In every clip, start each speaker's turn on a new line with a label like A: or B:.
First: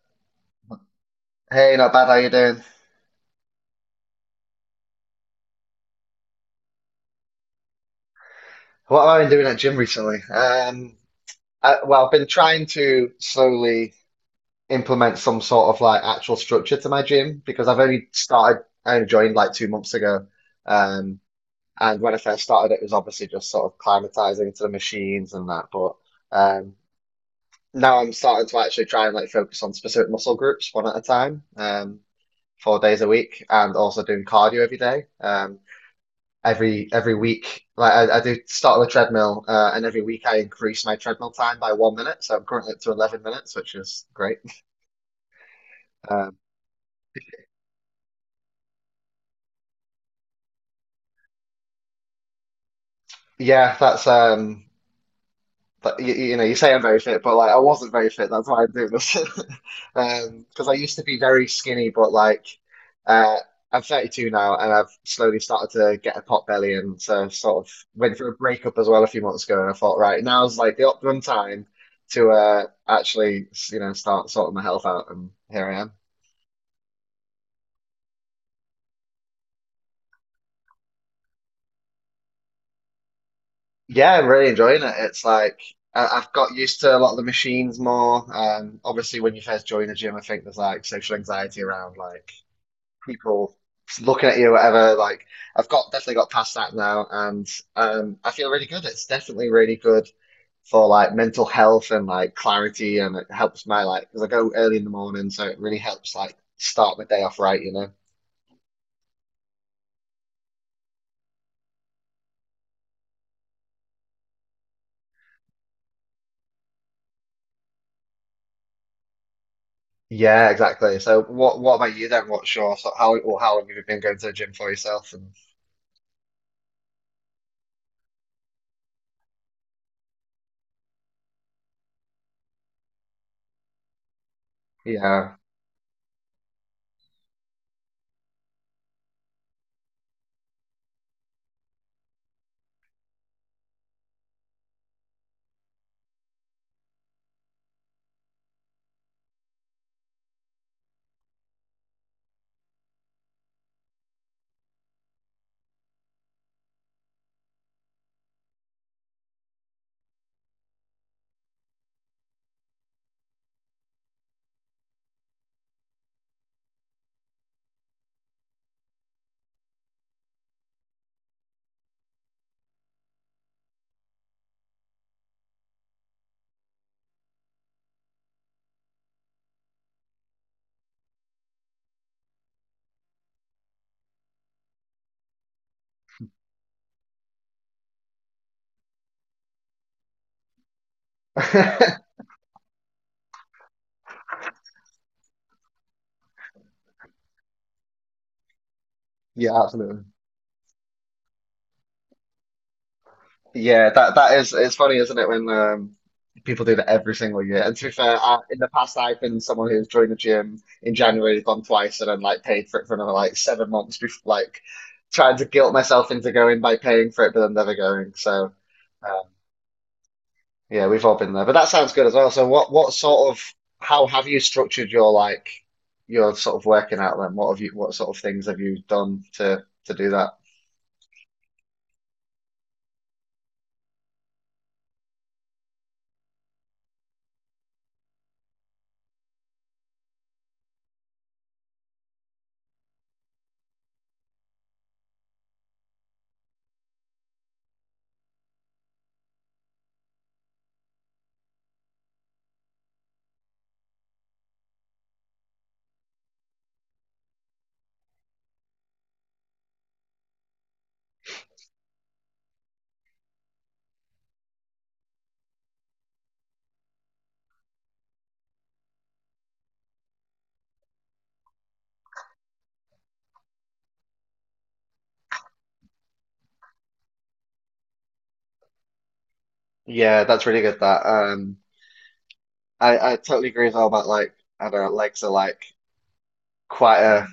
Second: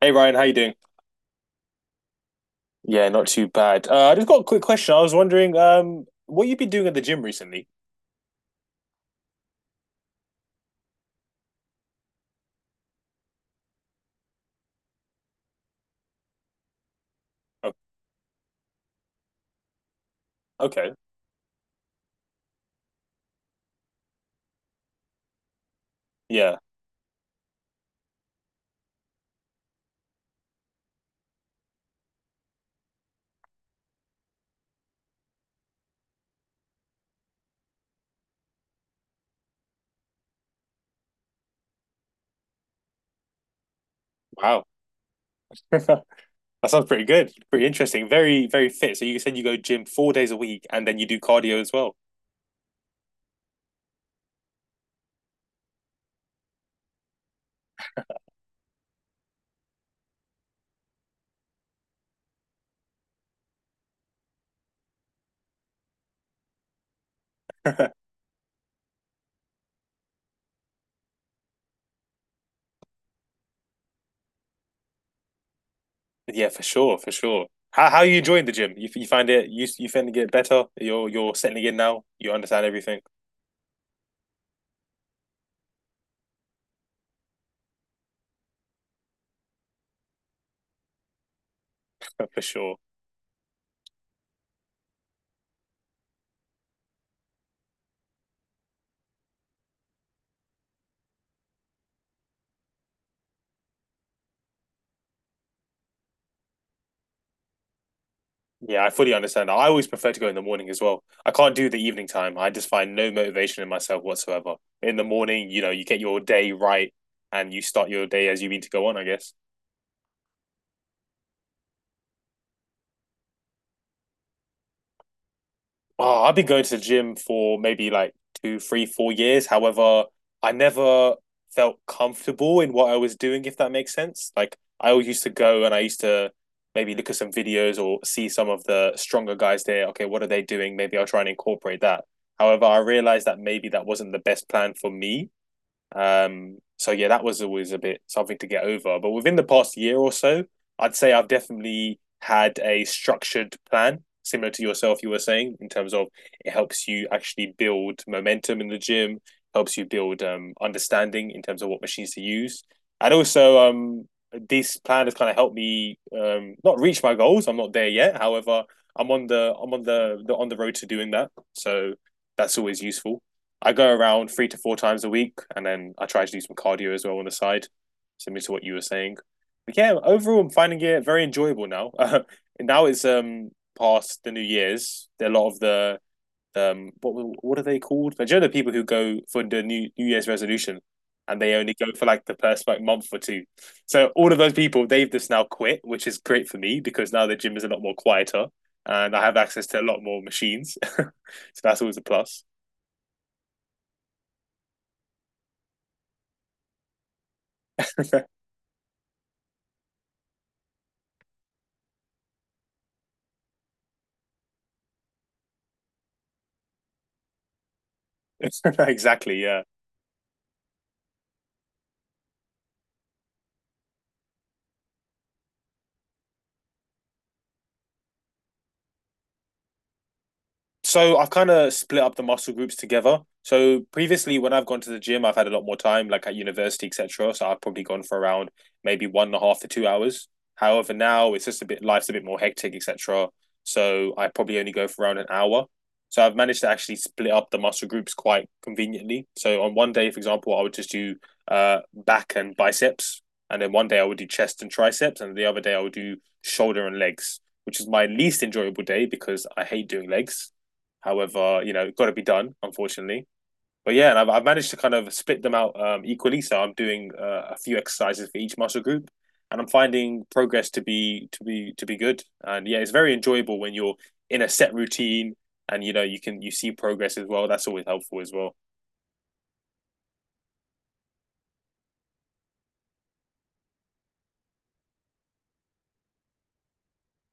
A: Hey Ryan, how you doing?
B: Hey, not bad. How you doing?
A: Yeah, not too bad. I just got a quick question. I was wondering, what you've been doing at the gym recently?
B: What have I been doing at gym recently? I've been trying to slowly implement some sort of like actual structure to my gym because
A: Oh,
B: I only joined like 2 months ago.
A: okay.
B: Um, and when I first started, it was obviously just sort of climatizing to the machines and that. But
A: Yeah.
B: um, now I'm starting to actually try and like focus on specific muscle groups one at a time, 4 days a week, and also doing cardio every day. Every week. Like I do start on the treadmill, and every week I increase my treadmill time by 1 minute. So I'm currently up to 11 minutes, which is great.
A: Wow.
B: Um,
A: That sounds pretty good. Pretty interesting. Very, very fit. So you said you go gym 4 days a week and then you do cardio as well.
B: yeah, that's but you know, you say I'm very fit, but like I wasn't very fit. That's why I'm doing this. Because I used to be very skinny, but Uh, I'm 32 now, and I've slowly started to get a pot belly, and so sort of went through a breakup as well a few months ago. And I thought, right, now's like the optimum time to actually, you know, start sorting my health out, and here I am.
A: Yeah, for sure, for sure. How are you enjoying the gym? You find it, you find it get better? You're settling in now. You understand everything.
B: Yeah, I'm really enjoying it. It's like I've got used to a lot of the machines more. Obviously, when you first join the gym, I think there's like social anxiety around like
A: For sure.
B: people looking at you, whatever. Like I've got definitely got past that now, and I feel really good. It's definitely really good for like mental health and like clarity, and it helps my like because I go early in the morning, so it really helps like start my day off right, you know.
A: Yeah, I fully understand. I always prefer to go in the morning as well. I can't do the evening time. I just find no motivation in myself whatsoever. In the morning, you know, you get your day right and you start your day as you mean to go on, I guess.
B: Yeah, exactly. So what about you then? What's your so how or how long have you been going to the gym for yourself? And
A: Oh, I've been going to the gym for maybe like two, three, 4 years. However, I never felt comfortable in what I was doing, if that makes sense. Like I always used to
B: yeah,
A: go and I used to maybe look at some videos or see some of the stronger guys there. Okay, what are they doing? Maybe I'll try and incorporate that. However, I realized that maybe that wasn't the best plan for me, so yeah, that was always a bit something to get over. But within the past year or so, I'd say I've definitely had a structured plan, similar to yourself, you were saying, in terms of it helps you actually build momentum in the gym, helps you build understanding in terms of what machines to use. And also, this plan has kind of helped me, not reach my goals. I'm not there yet. However, I'm on the, on the road to doing that. So that's always useful. I go around three to four times a week, and then I try to do some cardio as well on the side, similar to what you were saying. But yeah, overall, I'm finding it very enjoyable now. Now it's past the New Year's. A lot of the um what what are they called? Like, do you know the people who go for the New Year's resolution, and they only go for like the first like month or two. So all of those people, they've just now quit, which is great for me because now the gym is a lot more quieter and I have
B: yeah,
A: access to a lot
B: absolutely.
A: more machines. So that's always a plus.
B: Yeah, that is it's funny, isn't it, when people do that every single year. And to be fair, in the past I've been someone who's joined the gym in January, gone twice, and then like paid for it for another like 7 months before like trying to guilt myself into going by paying for it but then never going. So um,
A: Exactly. Yeah.
B: yeah, we've all been there. But that sounds good as well. So what sort of how have you structured your working out then? What have you what sort of things have you done to do that?
A: So I've kind of split up the muscle groups together. So previously, when I've gone to the gym, I've had a lot more time, like at university, etc. So I've probably gone for around maybe one and a half to 2 hours. However, now it's just a bit life's a bit more hectic, etc. So I probably only go for around an hour. So I've managed to actually split up the muscle groups quite conveniently. So on one day, for example, I would just do back and biceps, and then one day I would do chest and triceps, and the other day I would do shoulder and legs, which is my least enjoyable day because I hate doing legs. However, you know, it's got to be done, unfortunately. But yeah, and I've managed to kind of split them out, equally. So I'm doing a few exercises for each muscle group, and I'm finding progress to be good. And yeah, it's very enjoyable when you're in a set routine, and you know you see progress as well. That's always helpful as well.
B: Yeah, that's really good that. I totally agree as well about like I don't know, legs are like quite a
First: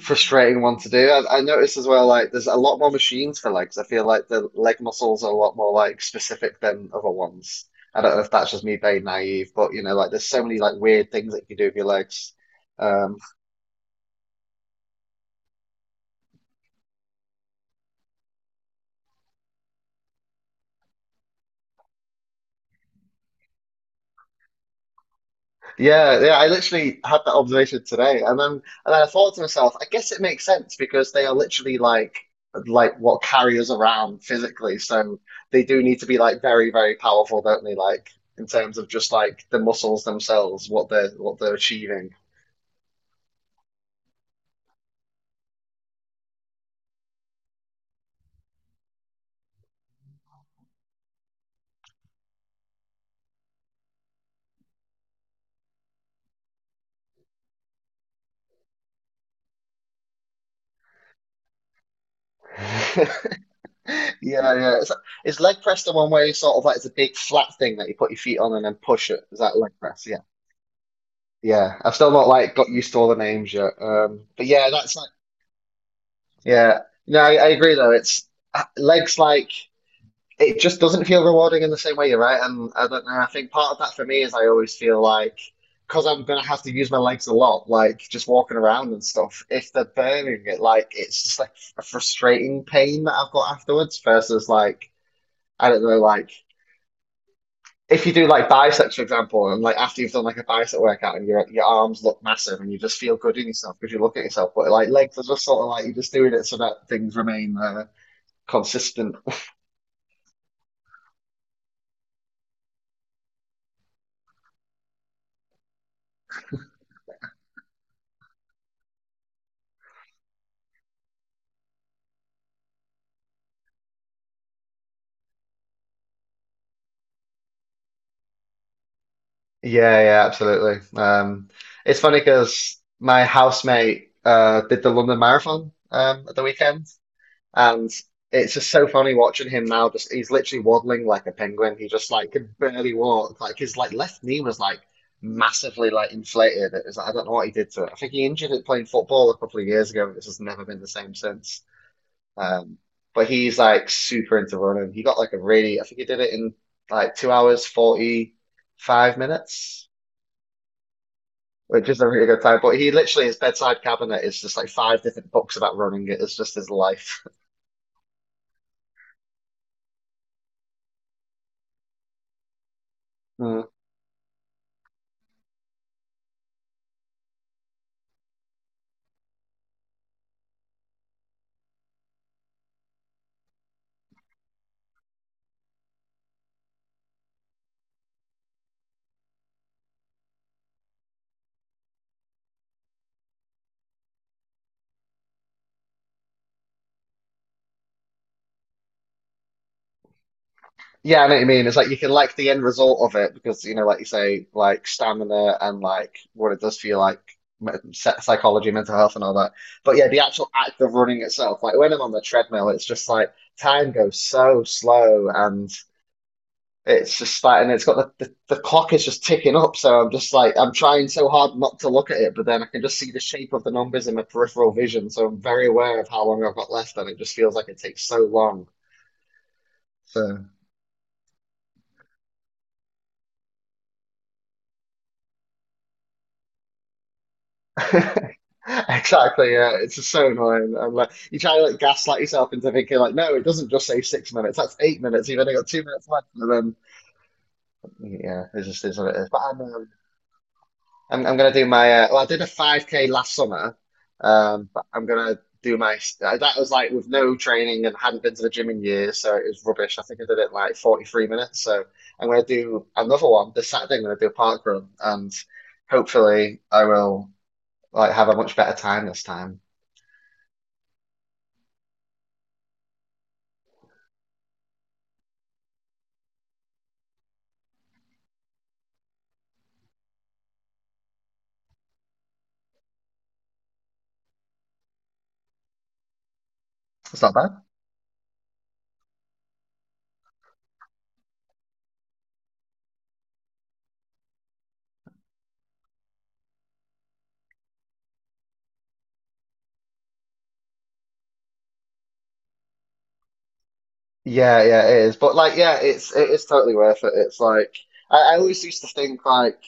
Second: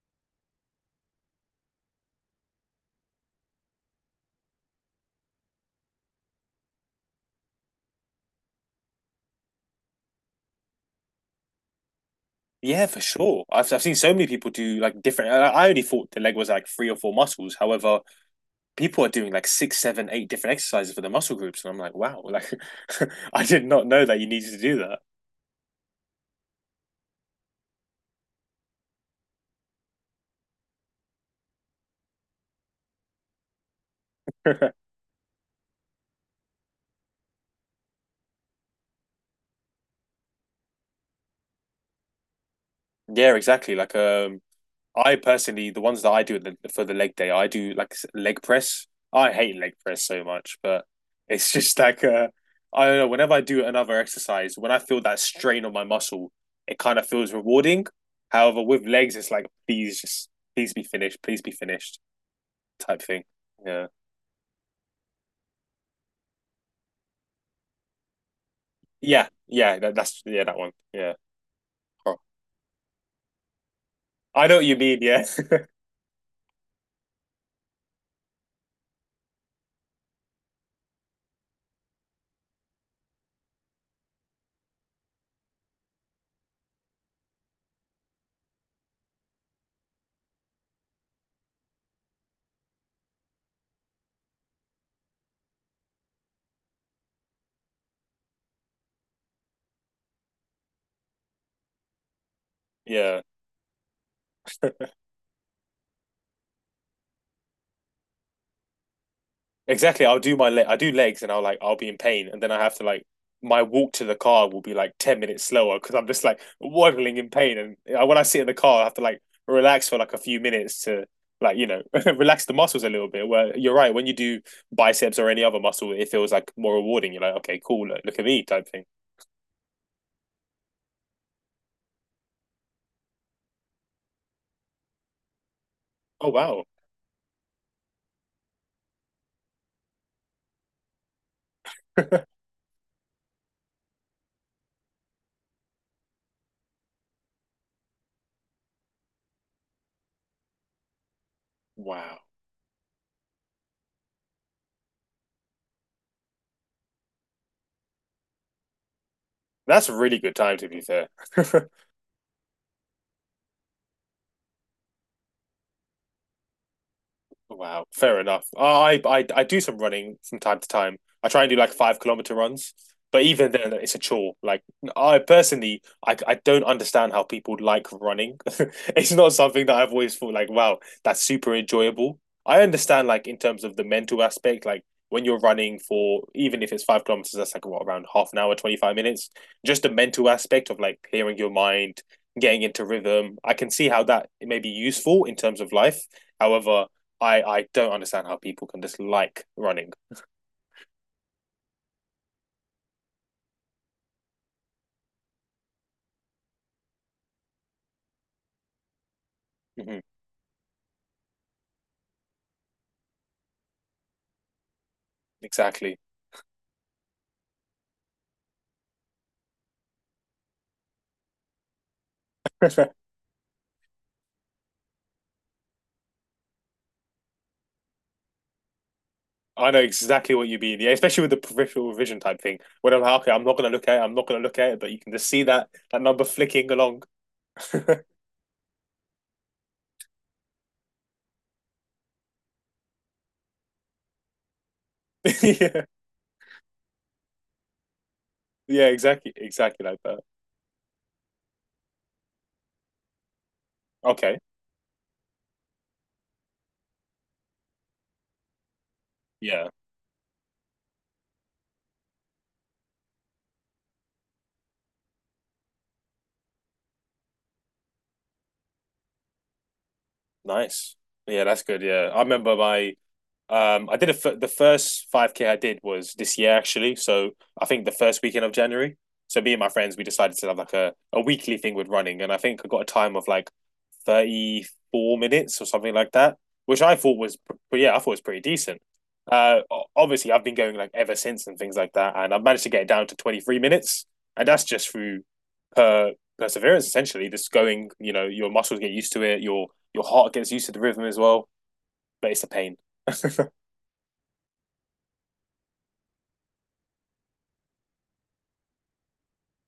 B: frustrating one to do. I noticed as well like there's a lot more machines for legs. I feel like the leg muscles are a lot more like specific than other ones. I don't know if that's just me being naive, but you know, like there's so many like weird things that you can do with your legs.
A: Yeah, for
B: Um,
A: sure. I've seen so many people do like different. I only thought the leg was like three or four muscles. However, people are doing like six, seven, eight different exercises for the muscle groups, and I'm like, wow, like I did not know that you needed to do that.
B: Yeah, yeah, I literally had that observation today, and then I thought to myself, I guess it makes sense because they are literally like what carry us around physically, so they do need to be like very, very powerful, don't they? Like in terms of just like the muscles themselves, what they're achieving.
A: Yeah, exactly. Like I personally, the ones that I do for the leg day, I do like leg press. I hate leg press so much, but it's just like, I don't know. Whenever I do another exercise, when I feel that strain on my muscle, it kind of feels rewarding. However, with legs, it's like please just please be finished type thing. Yeah,
B: Yeah, yeah. Is leg press the one where you sort of like it's a big flat thing that you put your feet on and then push it?
A: yeah,
B: Is that leg
A: yeah. That,
B: press? Yeah.
A: that's yeah that one. Yeah.
B: Yeah. I've still
A: Oh.
B: not like got used to all the names yet.
A: I
B: But
A: know what
B: yeah,
A: you
B: that's
A: mean.
B: like.
A: Yeah,
B: Yeah, no, I agree though. It's legs like it just doesn't feel rewarding in the same way. You're right, and I don't know. I think part of that for me is I always feel like because I'm gonna have to use my legs a lot, like just walking around and stuff. If they're burning it, like it's just like a frustrating pain that I've got afterwards versus like I don't know, like if you do like biceps, for example, and like after you've done like a bicep workout and your arms look massive and you just feel
A: yeah.
B: good in yourself because you look at yourself, but like legs are just sort of like you're just doing it so that things remain. There consistent.
A: Exactly. I'll do my leg. I do legs, and I'll be in pain, and then I have to like my walk to the car will be like 10 minutes slower because I'm just like waddling in pain, and I, when I sit in the car, I have to like relax for like a few minutes to, like, you know, relax the muscles a little bit. Where you're right, when you do biceps or any other muscle, it feels like more rewarding. You're like, okay, cool, look, look at me type thing.
B: Yeah, yeah, absolutely. It's funny because my housemate did the London Marathon
A: Oh
B: at the
A: wow.
B: weekend, and it's just so funny watching him now. Just he's literally waddling like a penguin. He just like could barely walk. Like his like left knee was like massively like inflated. It was I don't know what he did to it. I think he injured it playing football a couple of years ago. This has never been the same since.
A: Wow,
B: Um, but he's like super into running. He got like a really, I think he did it in like 2 hours, 45
A: that's
B: minutes,
A: a really good time to be fair.
B: which is a really good time. But he literally, his bedside cabinet is just like five different books about running. It is just his life.
A: Wow, fair enough. Oh, I do some running from time to time. I try and do like 5 kilometer runs, but even
B: Mm.
A: then, it's a chore. Like I personally, I don't understand how people like running. It's not something that I've always thought like, wow, that's super enjoyable. I understand like in terms of the mental aspect, like when you're running for even if it's 5 kilometers, that's like what around half an hour, 25 minutes. Just the mental aspect of like clearing your mind, getting into rhythm. I can see how that may be useful in terms of life. However, I don't understand how people can dislike running.
B: Yeah, I know what you mean. It's like you can like the end result of it because, you know, like you say, like stamina and like what it does for you, like psychology, mental health, and all that. But
A: Hmm.
B: yeah, the actual act of running itself, like when I'm on the treadmill, it's just like time goes so slow and
A: Exactly.
B: it's just like, and it's got the clock is just ticking up. So I'm just like, I'm trying so hard not to look at it, but then I can just see the shape of the numbers in my peripheral vision. So I'm very aware of how long I've got left, and it just feels like it takes so long.
A: I know exactly
B: So
A: what you mean. Yeah, especially with the peripheral vision type thing. When I'm like, okay, I'm not gonna look at it. I'm not gonna look at it, but you can just see that number flicking along.
B: exactly, yeah, it's just so annoying. I'm like, you try to like gaslight yourself into thinking like, no, it doesn't just say 6 minutes. That's 8 minutes. You've only got two
A: Yeah,
B: minutes left, and then yeah, it just
A: yeah,
B: is what it is.
A: exactly,
B: But I
A: exactly
B: know
A: like that.
B: I'm gonna do my well, I did a 5K last summer,
A: Okay,
B: but I'm gonna do my that was like with no training and hadn't been to the gym in years, so it was
A: yeah,
B: rubbish. I think I did it in like 43 minutes. So I'm gonna do another one this Saturday. I'm gonna do a park run, and hopefully I will like have a much better time this time.
A: nice. Yeah, that's good. Yeah, I remember my. I did a the first 5K I did was this year actually. So I think the first weekend of January. So me and my friends we decided to have like a weekly thing with running, and I think I got a time of like 34 minutes or something like that, which I thought
B: It's not
A: was,
B: bad.
A: but yeah I thought was pretty decent. Uh, obviously I've been going like ever since and things like that, and I've managed to get it down to 23 minutes, and that's just through per perseverance essentially. Just going, you know, your muscles get used to it, your heart gets used to the rhythm as well, but it's a pain.
B: Yeah, yeah, it is. But like, yeah, it is totally worth it. It's like I always used to think like.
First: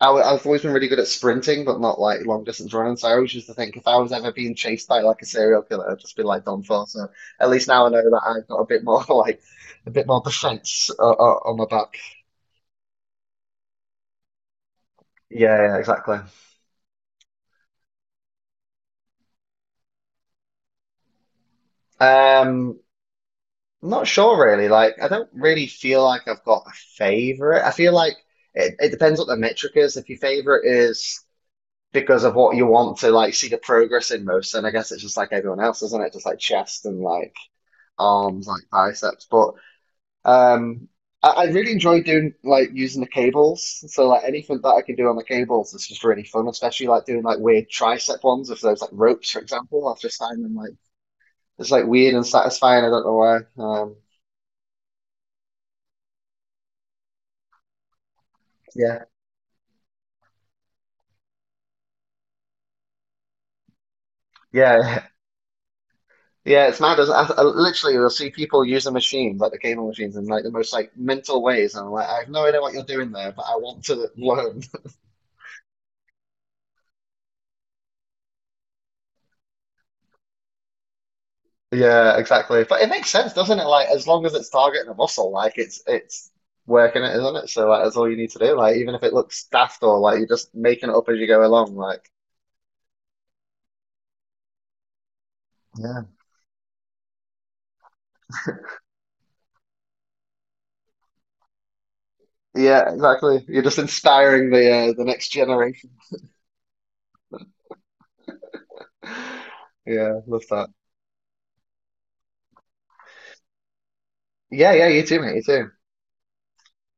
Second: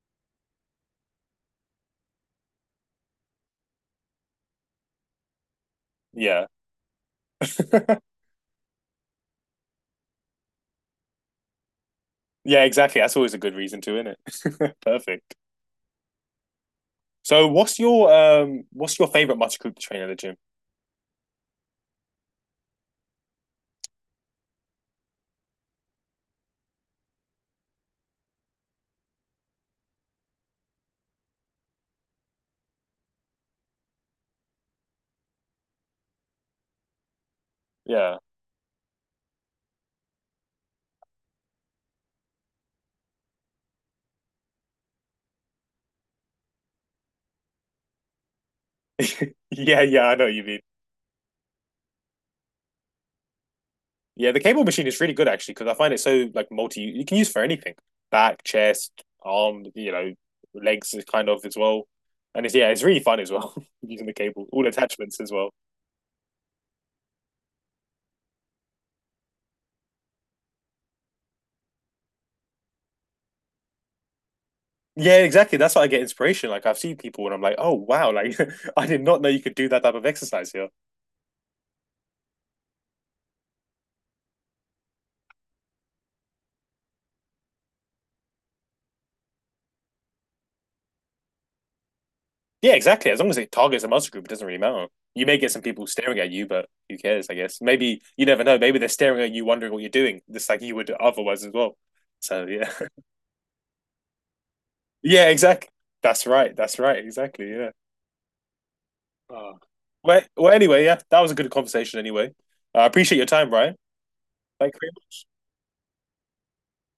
B: I've always been really good at sprinting, but not like long distance running. So I always used to think if I was ever being chased by like a serial killer, I'd just be like
A: Yeah.
B: done for. So at least now I know that I've got a bit more like a bit more defense on my back.
A: Yeah, exactly. That's always a good reason to, isn't it? Perfect.
B: Yeah, yeah, exactly.
A: So what's your favorite muscle group to train at the gym?
B: Um, I'm not sure really. Like I don't really feel like I've got a favorite. I feel like it depends what the metric is. If your favorite is because of what you want to like see the progress in most, then I guess it's just like everyone else, isn't it? Just like chest and like
A: Yeah.
B: arms, like biceps, but. Um, I really enjoy doing like using the cables. So like anything that I can do on the cables is just really fun, especially like doing like weird tricep ones with those like ropes, for
A: Yeah,
B: example. I've
A: yeah, I
B: just
A: know what you
B: found them
A: mean.
B: like it's like weird and satisfying. I don't know why.
A: Yeah, the cable machine is really good actually because I find it so like multi you can use for anything. Back, chest,
B: Yeah,
A: arm, you know, legs is kind of as well. And it's yeah, it's really fun as well using the cable, all
B: yeah,
A: attachments as well.
B: yeah. It's mad. I literally you'll see people use using machines like the cable machines in like the most like mental ways, and I'm like, I have no idea what you're doing there, but I want to learn.
A: Yeah, exactly. That's why I get inspiration. Like I've seen people and I'm like, oh wow, like I did not know you could do that type of exercise here.
B: Yeah, exactly. But it makes sense, doesn't it? Like as long as it's targeting a muscle, like it's working it, isn't it? So like that's all you need to do. Like even if it looks daft or like you're just making it up as you go along, like
A: Yeah, exactly. As long as it targets a muscle group, it doesn't really matter. You may get some people
B: yeah,
A: staring at you, but who cares, I guess. Maybe you never know. Maybe they're staring at you wondering what you're doing, just like you would otherwise as well. So yeah.
B: yeah, exactly. You're just inspiring the
A: Yeah,
B: next
A: exactly.
B: generation.
A: That's right. That's right. Exactly. Yeah. Oh.
B: Yeah,
A: Well,
B: love
A: well
B: that.
A: anyway, yeah, that was a good conversation anyway. I appreciate your time, Ryan.
B: Yeah,
A: Thank you
B: yeah,
A: very
B: you too,
A: much.
B: mate. You too.